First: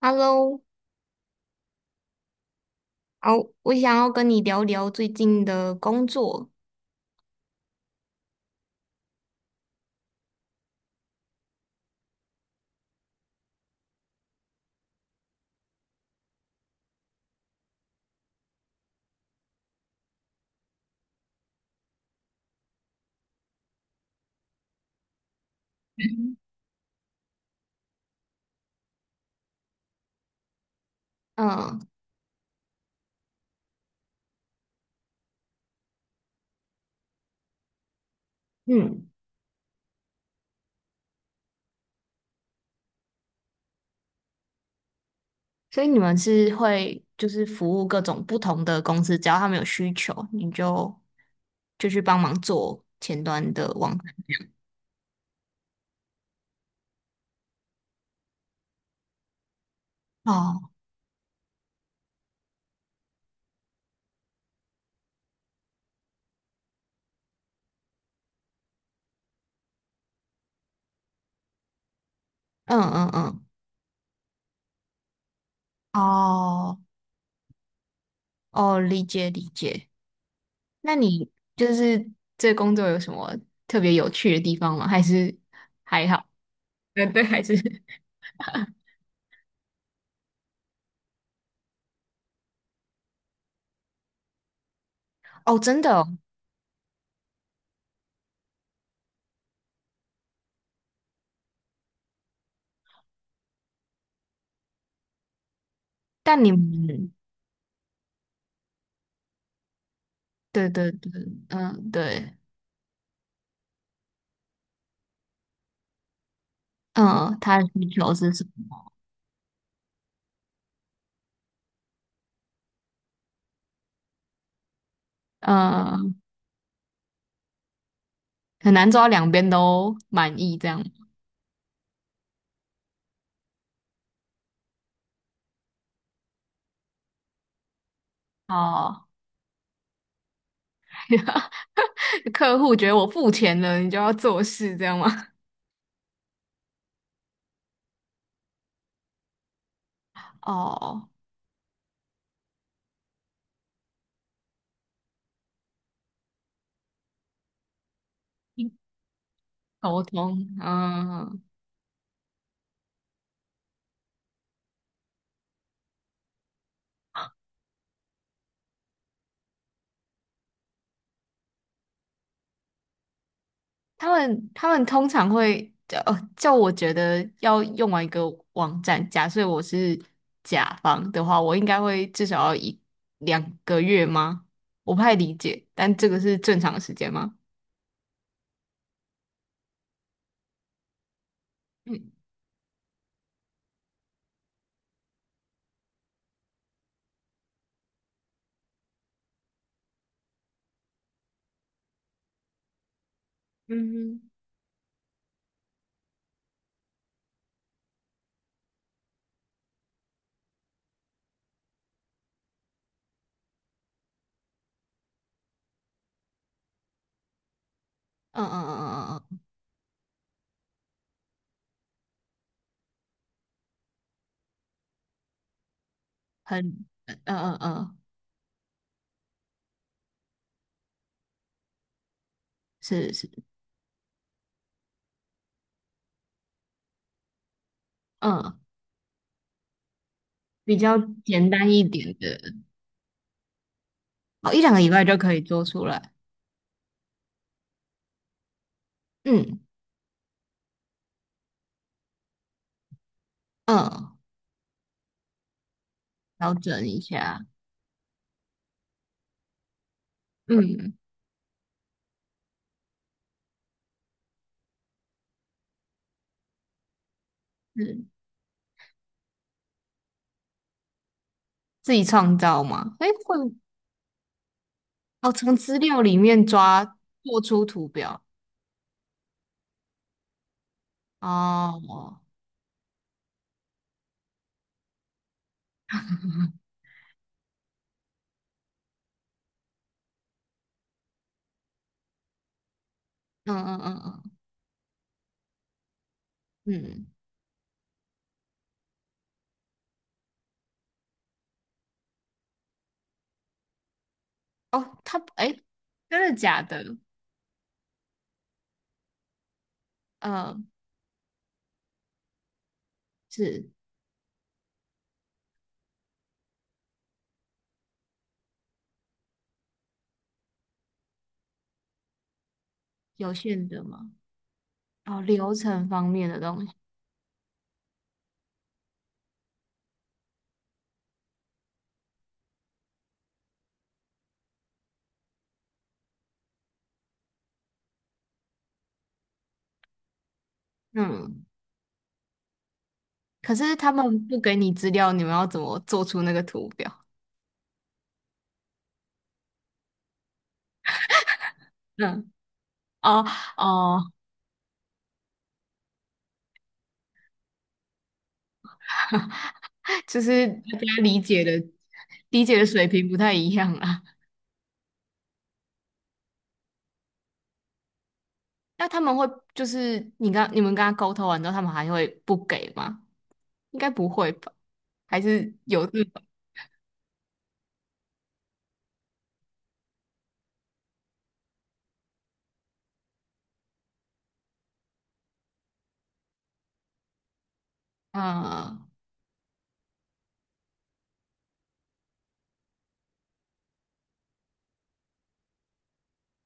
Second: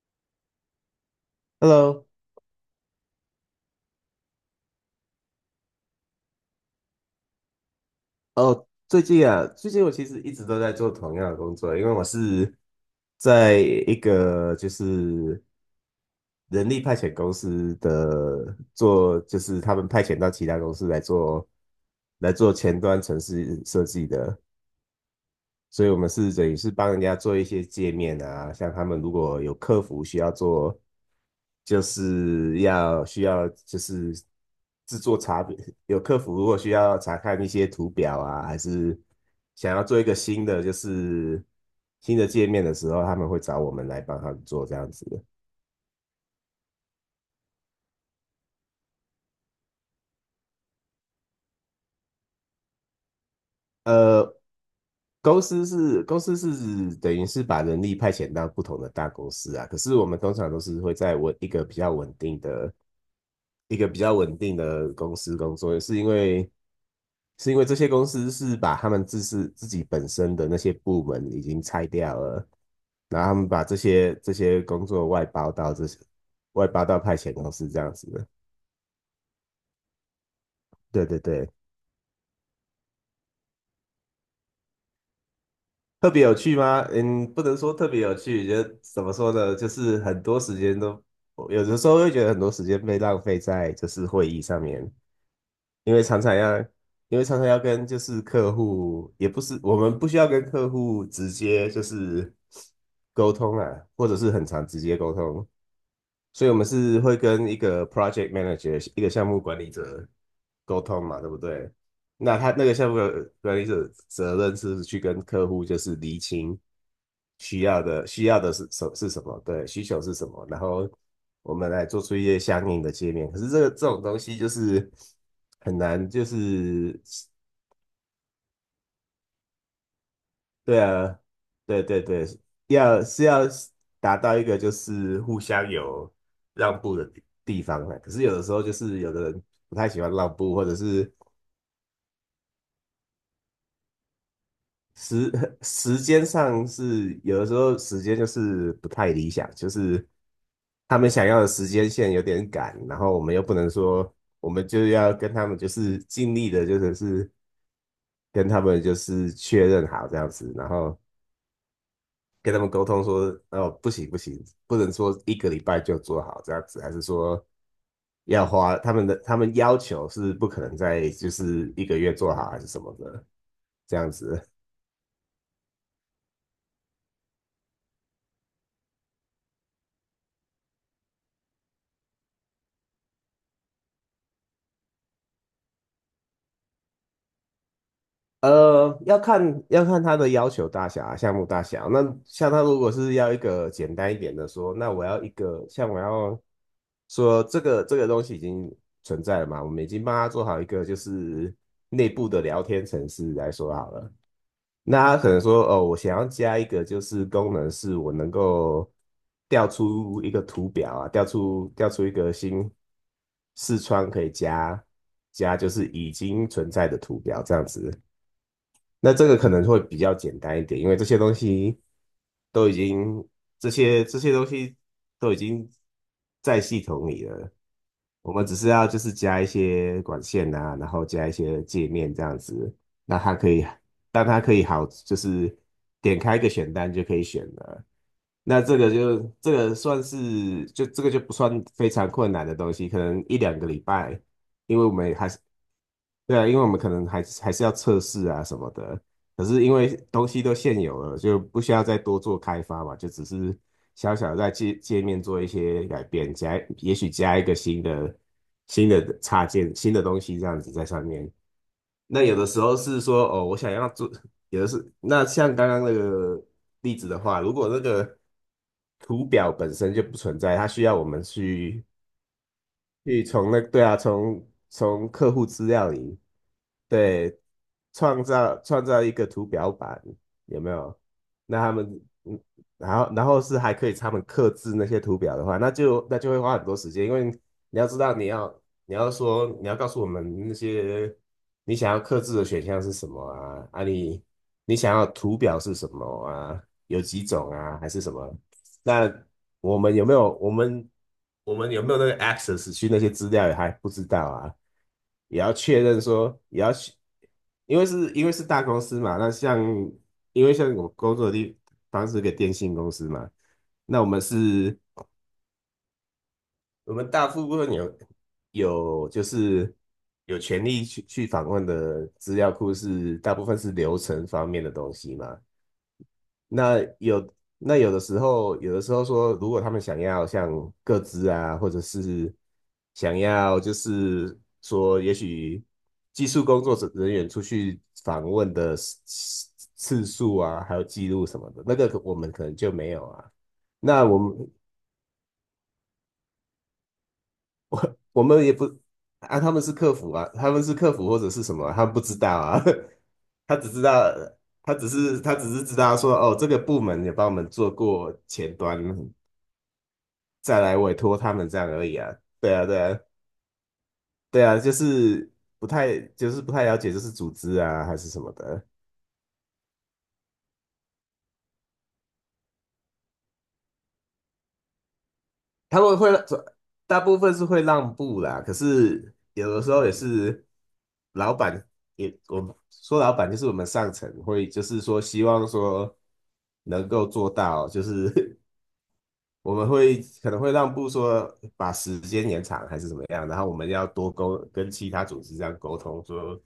Hello，Hello，哦，我想要跟你聊聊最近的工作。哦，最近啊，最近我其实一直都在做同样的工作，因为我是在一个就是人力派遣公司的做，就是他们派遣到其他公司来做前端城市设计的。所以我们是等于是帮人家做一些界面啊，像他们如果有客服需要做，嗯就是要需要就是制作查表，有客服如果需要查看一些图表啊，还是嗯，想要做一个新的就是新的界面的时候，他们会找我们来帮他们做这样子。所以你们是会就是服务各种不同的公司，只要他们有需求，你就去帮忙做前端的网站呃，公司是等于是把人力派遣到不同的大公司啊，可是我们通常都哦。是会在稳一个比较稳定的、一个比较稳定的公司工作，是因为这些公司是把他们自是自己本身的那些部门已经拆掉了，嗯嗯然后他嗯，们把这些工作外包到这些外哦包到派遣公司这样子的，哦，理解理解。那对对你对。就是这工作有什么特别有趣的地方吗？还是还特别好？有趣吗？嗯，对，嗯，还不是。 能说特别有趣，觉得怎么说呢？就是很多时间都，有的时候会觉得很多时间被浪费在就是会议上面，哦，真的因为哦。常常要，因为常常要跟就是客户，也不是我们不需要跟客户直接就是沟通啊，或者是很常直接沟通，但所以你我们是们会跟一个 project manager，一个项目管理者对沟对通对，嘛，对不对？嗯对。那他那个项目管理者责任是去跟客户就是厘清嗯，他需的要需的求需是要什的是么？什是什么，对，需求是什么，然后我们来做出一些相应的界面。可是这个这种东西就是很难，嗯，就是很难做到两边都满意这对样。啊，对对对，要是要达到一个就是互相有让步的地地方呢，可是有的时候就是哦，有的人不太喜欢让步，或者是 客户觉得我付钱了，你就要做事这样吗？时 时间上是有的时候时间就是不太理想，就是他哦，们想要的时间线有点赶，然后我们又不能说我们就要跟他们就是尽力的，就是是跟他们 就是确认沟好这样通，子，然后。嗯，跟他们沟通说，哦，不行不行，不能说一个礼拜就做好这样子，还是说要花他们的他们要求是不可能在就是一个月做好还是什么的这他样子。们他们通常会叫我觉得要用完一个网站，假设我是甲方的话，我应该会至少要一两个月吗？我不太理解，但这个是正常的时间吗？要看他的要求大小啊，项目大小。那像他如果是要一个简单一点的说，那我要一个像我要说这个东西已经存在了嘛，我们已经帮他做好一个就是内部的聊天程式来说嗯好了。嗯那他可能说，哦，我想要加一个就是功能，是我能够调出一个图表啊，调出一个新视窗可以加加，就是已经存在的图表这样子。嗯嗯嗯嗯那嗯这个嗯。可能会比较简单一点，因为这些东西都已经这些东西都已经在系很，统嗯里了，嗯嗯，我们只是要就是加一些管线啊，然后加一些界面这样子，是那是，它可以让它可以好就是点开一个选单就可以选了。嗯，那这个就这个算是比就较这个就不简算单一非常点困的，难的东西，可能一两个礼拜。哦，一两因个为礼我拜们就还可是以做出来，对啊，因为我们可能还是要测试啊什么的，可嗯是因为东西都现有了，就不需要再多做开发嘛，就只是嗯，小小的在界界面做一些改变，调加整也一许加一下，个新的新的插件、新的东西这样子在嗯，上面。那有的时候是说哦，我想要做，有的是那像刚刚那个例子的话，如果那是个图表本身就不存在，它需要我们去自己创造吗？哎，去会。从那对啊，从从客哦，户从资资料料里里面抓对，做出图表，创造一个图表板，有没有？那他们，哦，嗯，然后然后是还可以他们刻制那些图表的话，那就那就会花很多时间，因为你要知道你要你要说你要告诉我们那些你想要刻制的选项是什么嗯啊？嗯啊嗯你嗯你想要图表是什么啊？有嗯，几种啊？还是什么？那我们有没有我们我们有没有那个 access 去那些资料也还不知道啊？哦，他，也要哎，确认真说，的也假要去，的？因为是大公司嘛，那像因为嗯，像我工作的地方是个电信公司嘛，是那我们是，我们大部分有有就是有权利去去访问的资料库是有大部分限是的流吗？程方面的东西哦，嘛，流程方面的东西，那有那有的时候，有的时候说，如果他们想要像各自啊，或者是想要就是说，也许技术工作者人员出去访问的次次次数啊，还有记录什嗯，么的，那个可我们可能就没有啊。可是他那我们们不给你资料，你们要怎么做出那个图表？我们也不啊，他们是客服啊，他们是客服或者是什么啊，他们不知道嗯，啊，哦 他只知哦。道。他只是知道说，哦，这个部门也帮我们做过前端，就是再来大委家托理他解们的这样而已啊。理对解啊，的对水啊，平不太一样啊。对啊，就是不太，就是不太了解，就是组织啊还是什么的，那他们会就是你们跟他沟通完之后，他们还会不给吗？应该不会吧？还是他有们这会种大部分是会让步啦，可是有的时候也是老板也，我们说老板就是我们上层会，就是说希望说能够做到，就是 嗯。 我们会可能会让步说把时间延长还是怎么样，然后我们要多沟跟其他组织这样沟通说。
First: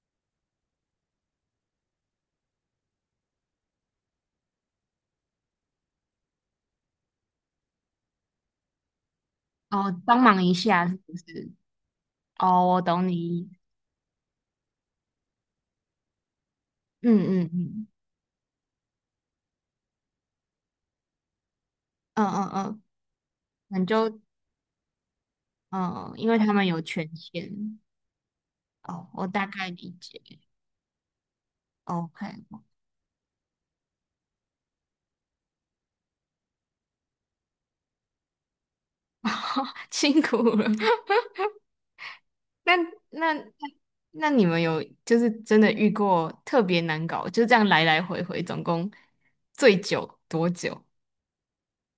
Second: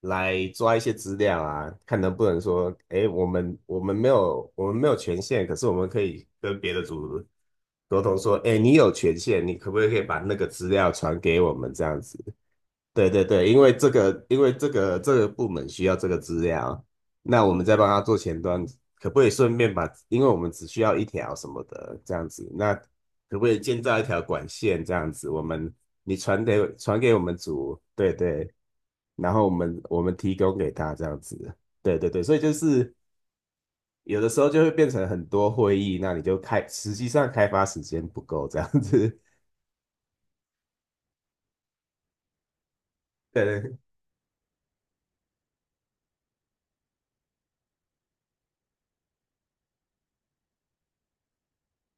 来抓一些资料啊，看能不能说，哎，我们没有权限，可是我们可以跟别的组沟通说，哎，你有权限，你可不可哦，以把帮那忙个一资下料是不传给是？我们这样子？哦，我懂对你对意对，思。因为这个，因为这个部门需要这个资料，嗯那嗯我们再嗯帮他做前端，可不可以顺便把，因为我们只需要一条什么的这嗯样子，嗯那嗯，可不可以那建你造一就条管线这样子？我们嗯，你因为传他们给有传权给我们限。组，对对，哦，我然后大我概们理我们解。提供给他这样子，对对对，所以就 OK。是有的时候就会变成很多会议，那你就开，实际上开发时间不够这样子，辛苦了。那 那那对对。那你们有就是真的遇过特别难搞，就这样来来回回，总共最久多久？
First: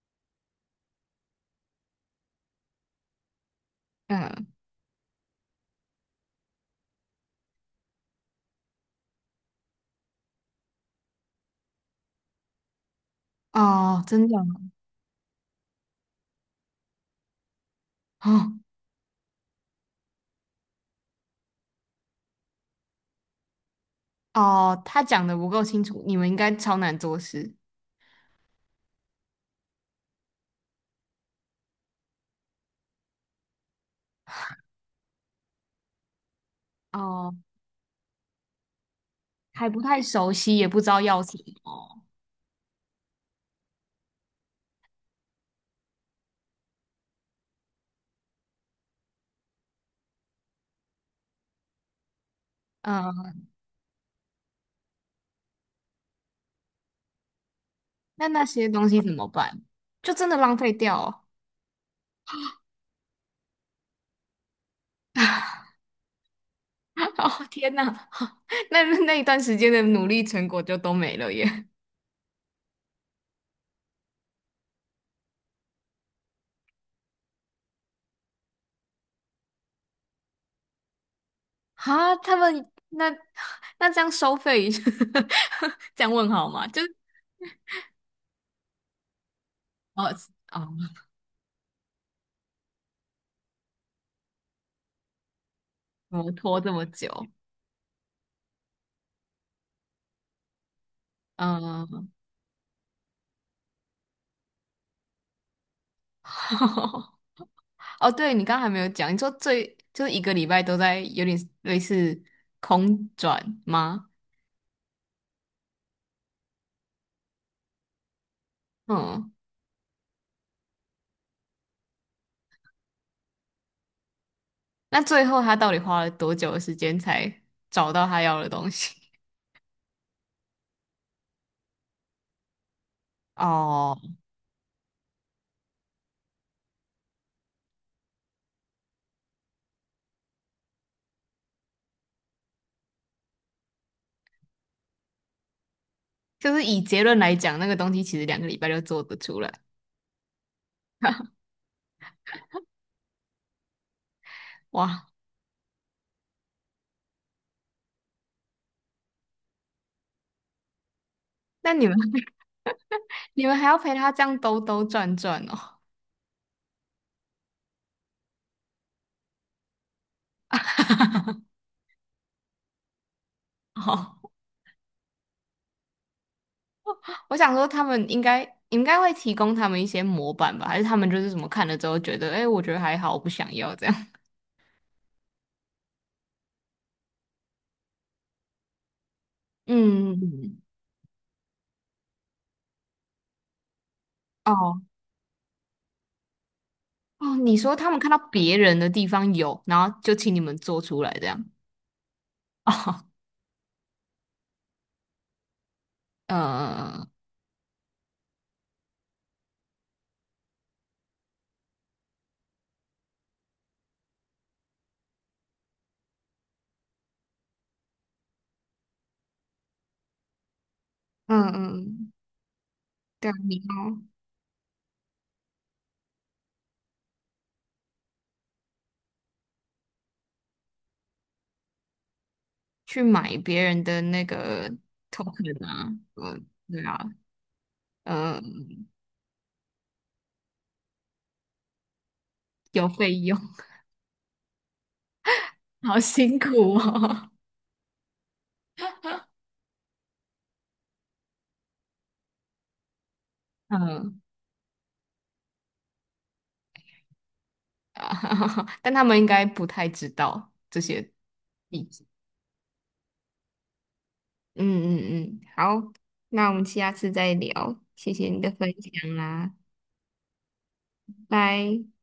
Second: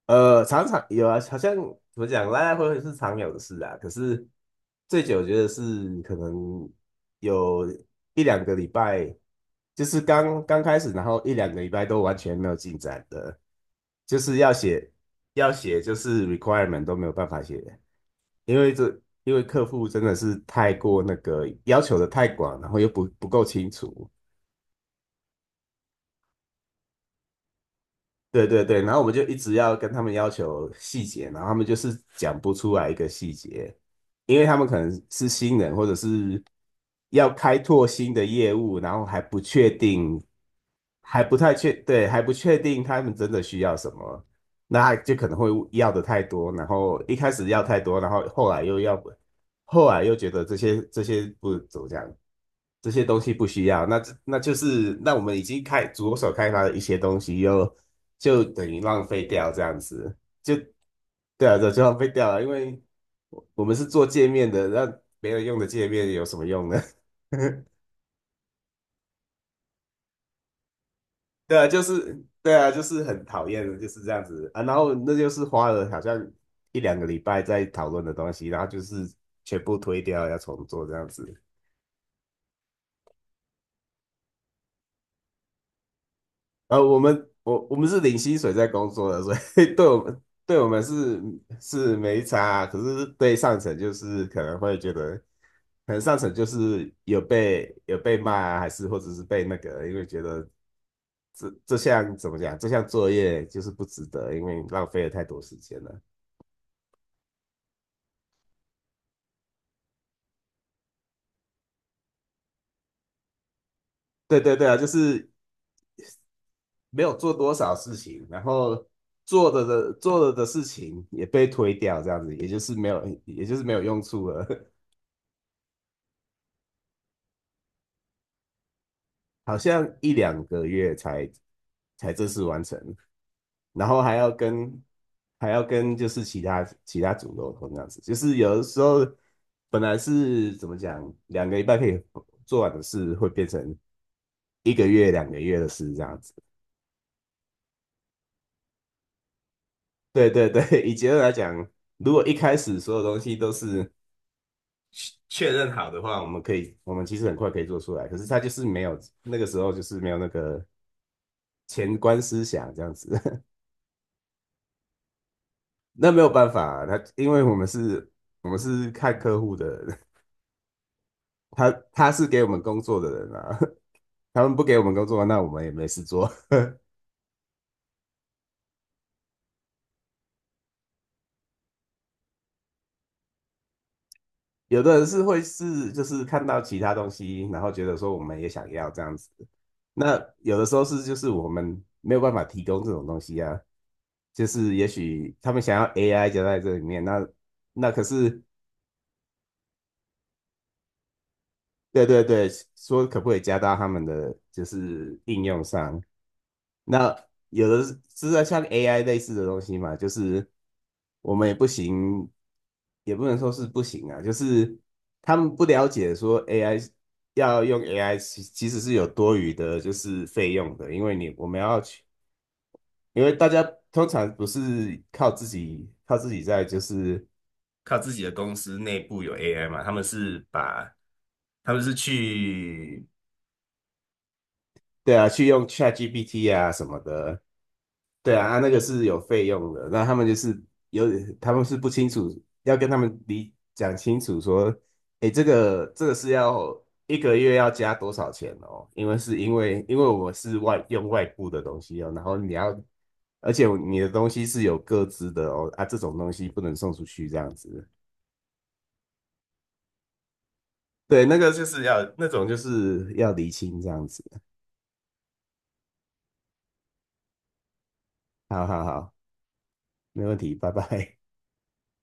常常有啊，好像怎么讲，来来回回是常有的事啊。可是嗯，最久，我觉得是可能有一两个礼拜，就是刚刚开始，然后一两个礼拜都完全没有进展的，哦，就真的是要写，就是 requirement 都没有办法写，哦。因为这因为客户真的是太过那个要求的太广，然后又不不够清楚，哦，他讲的不够清楚，你们应该超难做事。对对对，然后我们就一直要跟他们要求细节，然后他们就是讲不出来一个细节，因为他们可能是新人，或者是要哦，开拓新的业务，然后还不还确不太定，熟悉，也不知道要还不什太确，么。对，还不确定他们真的需要什么，那就可能会要的太多，然后一开始要太多，然后后来又要不，后来又觉得这些不怎么讲，这些东西嗯，不需要，那这那就是那我们已经开着手开发的一些东西又。那那就些等于东西浪怎费么掉这办？样就子，真的就浪费掉哦。对啊，这就浪费掉了，因为我们是做界面的，那没人用的界面有什么用呢？哦，天哪。那那一段时间的努力成果就都没了对耶。啊，就是对啊，就是很讨厌的，就是这样子啊。然后那就是花了好像1、2个礼拜在讨论的东西，然后就是全部推掉，要重做这样子。哈，他们那 那这样收费 这样问好吗？就是我们是领薪水在工作的，所以 对我哦们对哦，我们是是没差啊，可是对上层就是可能会觉得，可能上摩层就拖这么是有久，被有被骂啊，还是或者是被那个，因为觉得这嗯。项怎么讲，这项作业就是不值得，因为你浪费了太多时间了。哦，对你刚刚还没有讲，你说最就是一个礼拜都在有点类似空转吗？对对对啊，就是没有做多少事情，然后嗯，做了的事情也被推掉，这样子，也就是没有也就是没有用处了。那最后他到底花了多久的时间才找到他要的东西？好像1、2个月才才正式完成，然哦，后还要跟就是其他组沟通这样子，就是有的时候本来是怎么讲，两个礼拜可以做完的事，会变成1个月、2个月的事这样子。就是以结论来讲，那个东西其实两个礼拜就做得出来。对对对，以结论来讲，如果一开始所有东西都是哇，确认好的话，我们可以，我们其实很快可以做出来。可是他就是没有那个时候，就是没有那个那你们 前观思想这样 子。你们还要陪他这样兜兜转转哦？那没有办法、啊他因为我们是，我们是看客户的人，他是给我们工作的人啊，哦， 他们不给我们工作，那我们也没事做。我想说他们应该会提供他们一些模板吧，还是他们就是什么看了之后觉得，哎，我觉得还好，我不想要这样。有的人是会是就是看到其他东西，然后觉得说我们也想要这样子，那有嗯，的时候是就是我们没有办法提供这种东西啊，就是哦也许他们想要 AI 就在这里面，哦，你说他那们可看到是别人的地方有，然后就请你们做出来这样。对对对，哦，说可不可以加到他们的就是应用上？呃，那有的是是在像 AI 类似的东西嘛，就是我们也不行，也不能说是不行啊，就是他们不了解说 AI 要用 AI 其实是有多余的，就是费用的，因为你嗯我们要去，嗯，因对为啊，大你家要通常不是靠自己在就是靠自己的公司内部有 AI 嘛，他们是把他们是去去买别人的那个 对啊，去 token 用 啊，嗯，ChatGPT 啊对什啊，么的，对啊，啊那个嗯，是有费用的。那他们就是有，他们是不清楚，要有跟他费们用。理讲清楚说，诶，好这个是辛苦要一哦。个月要加多少钱哦？因为是因为我们是外部的东西哦，然后你要，而且 你的嗯，东西是有各自的哦，啊，这种东西不能送出去这样子。啊 但他们应该不太知道这些。对，那个就是要那种就是要厘清这样子。嗯嗯嗯，好，那我们下次再聊，谢谢你的好分好好，享啦，没问题，拜拜。拜。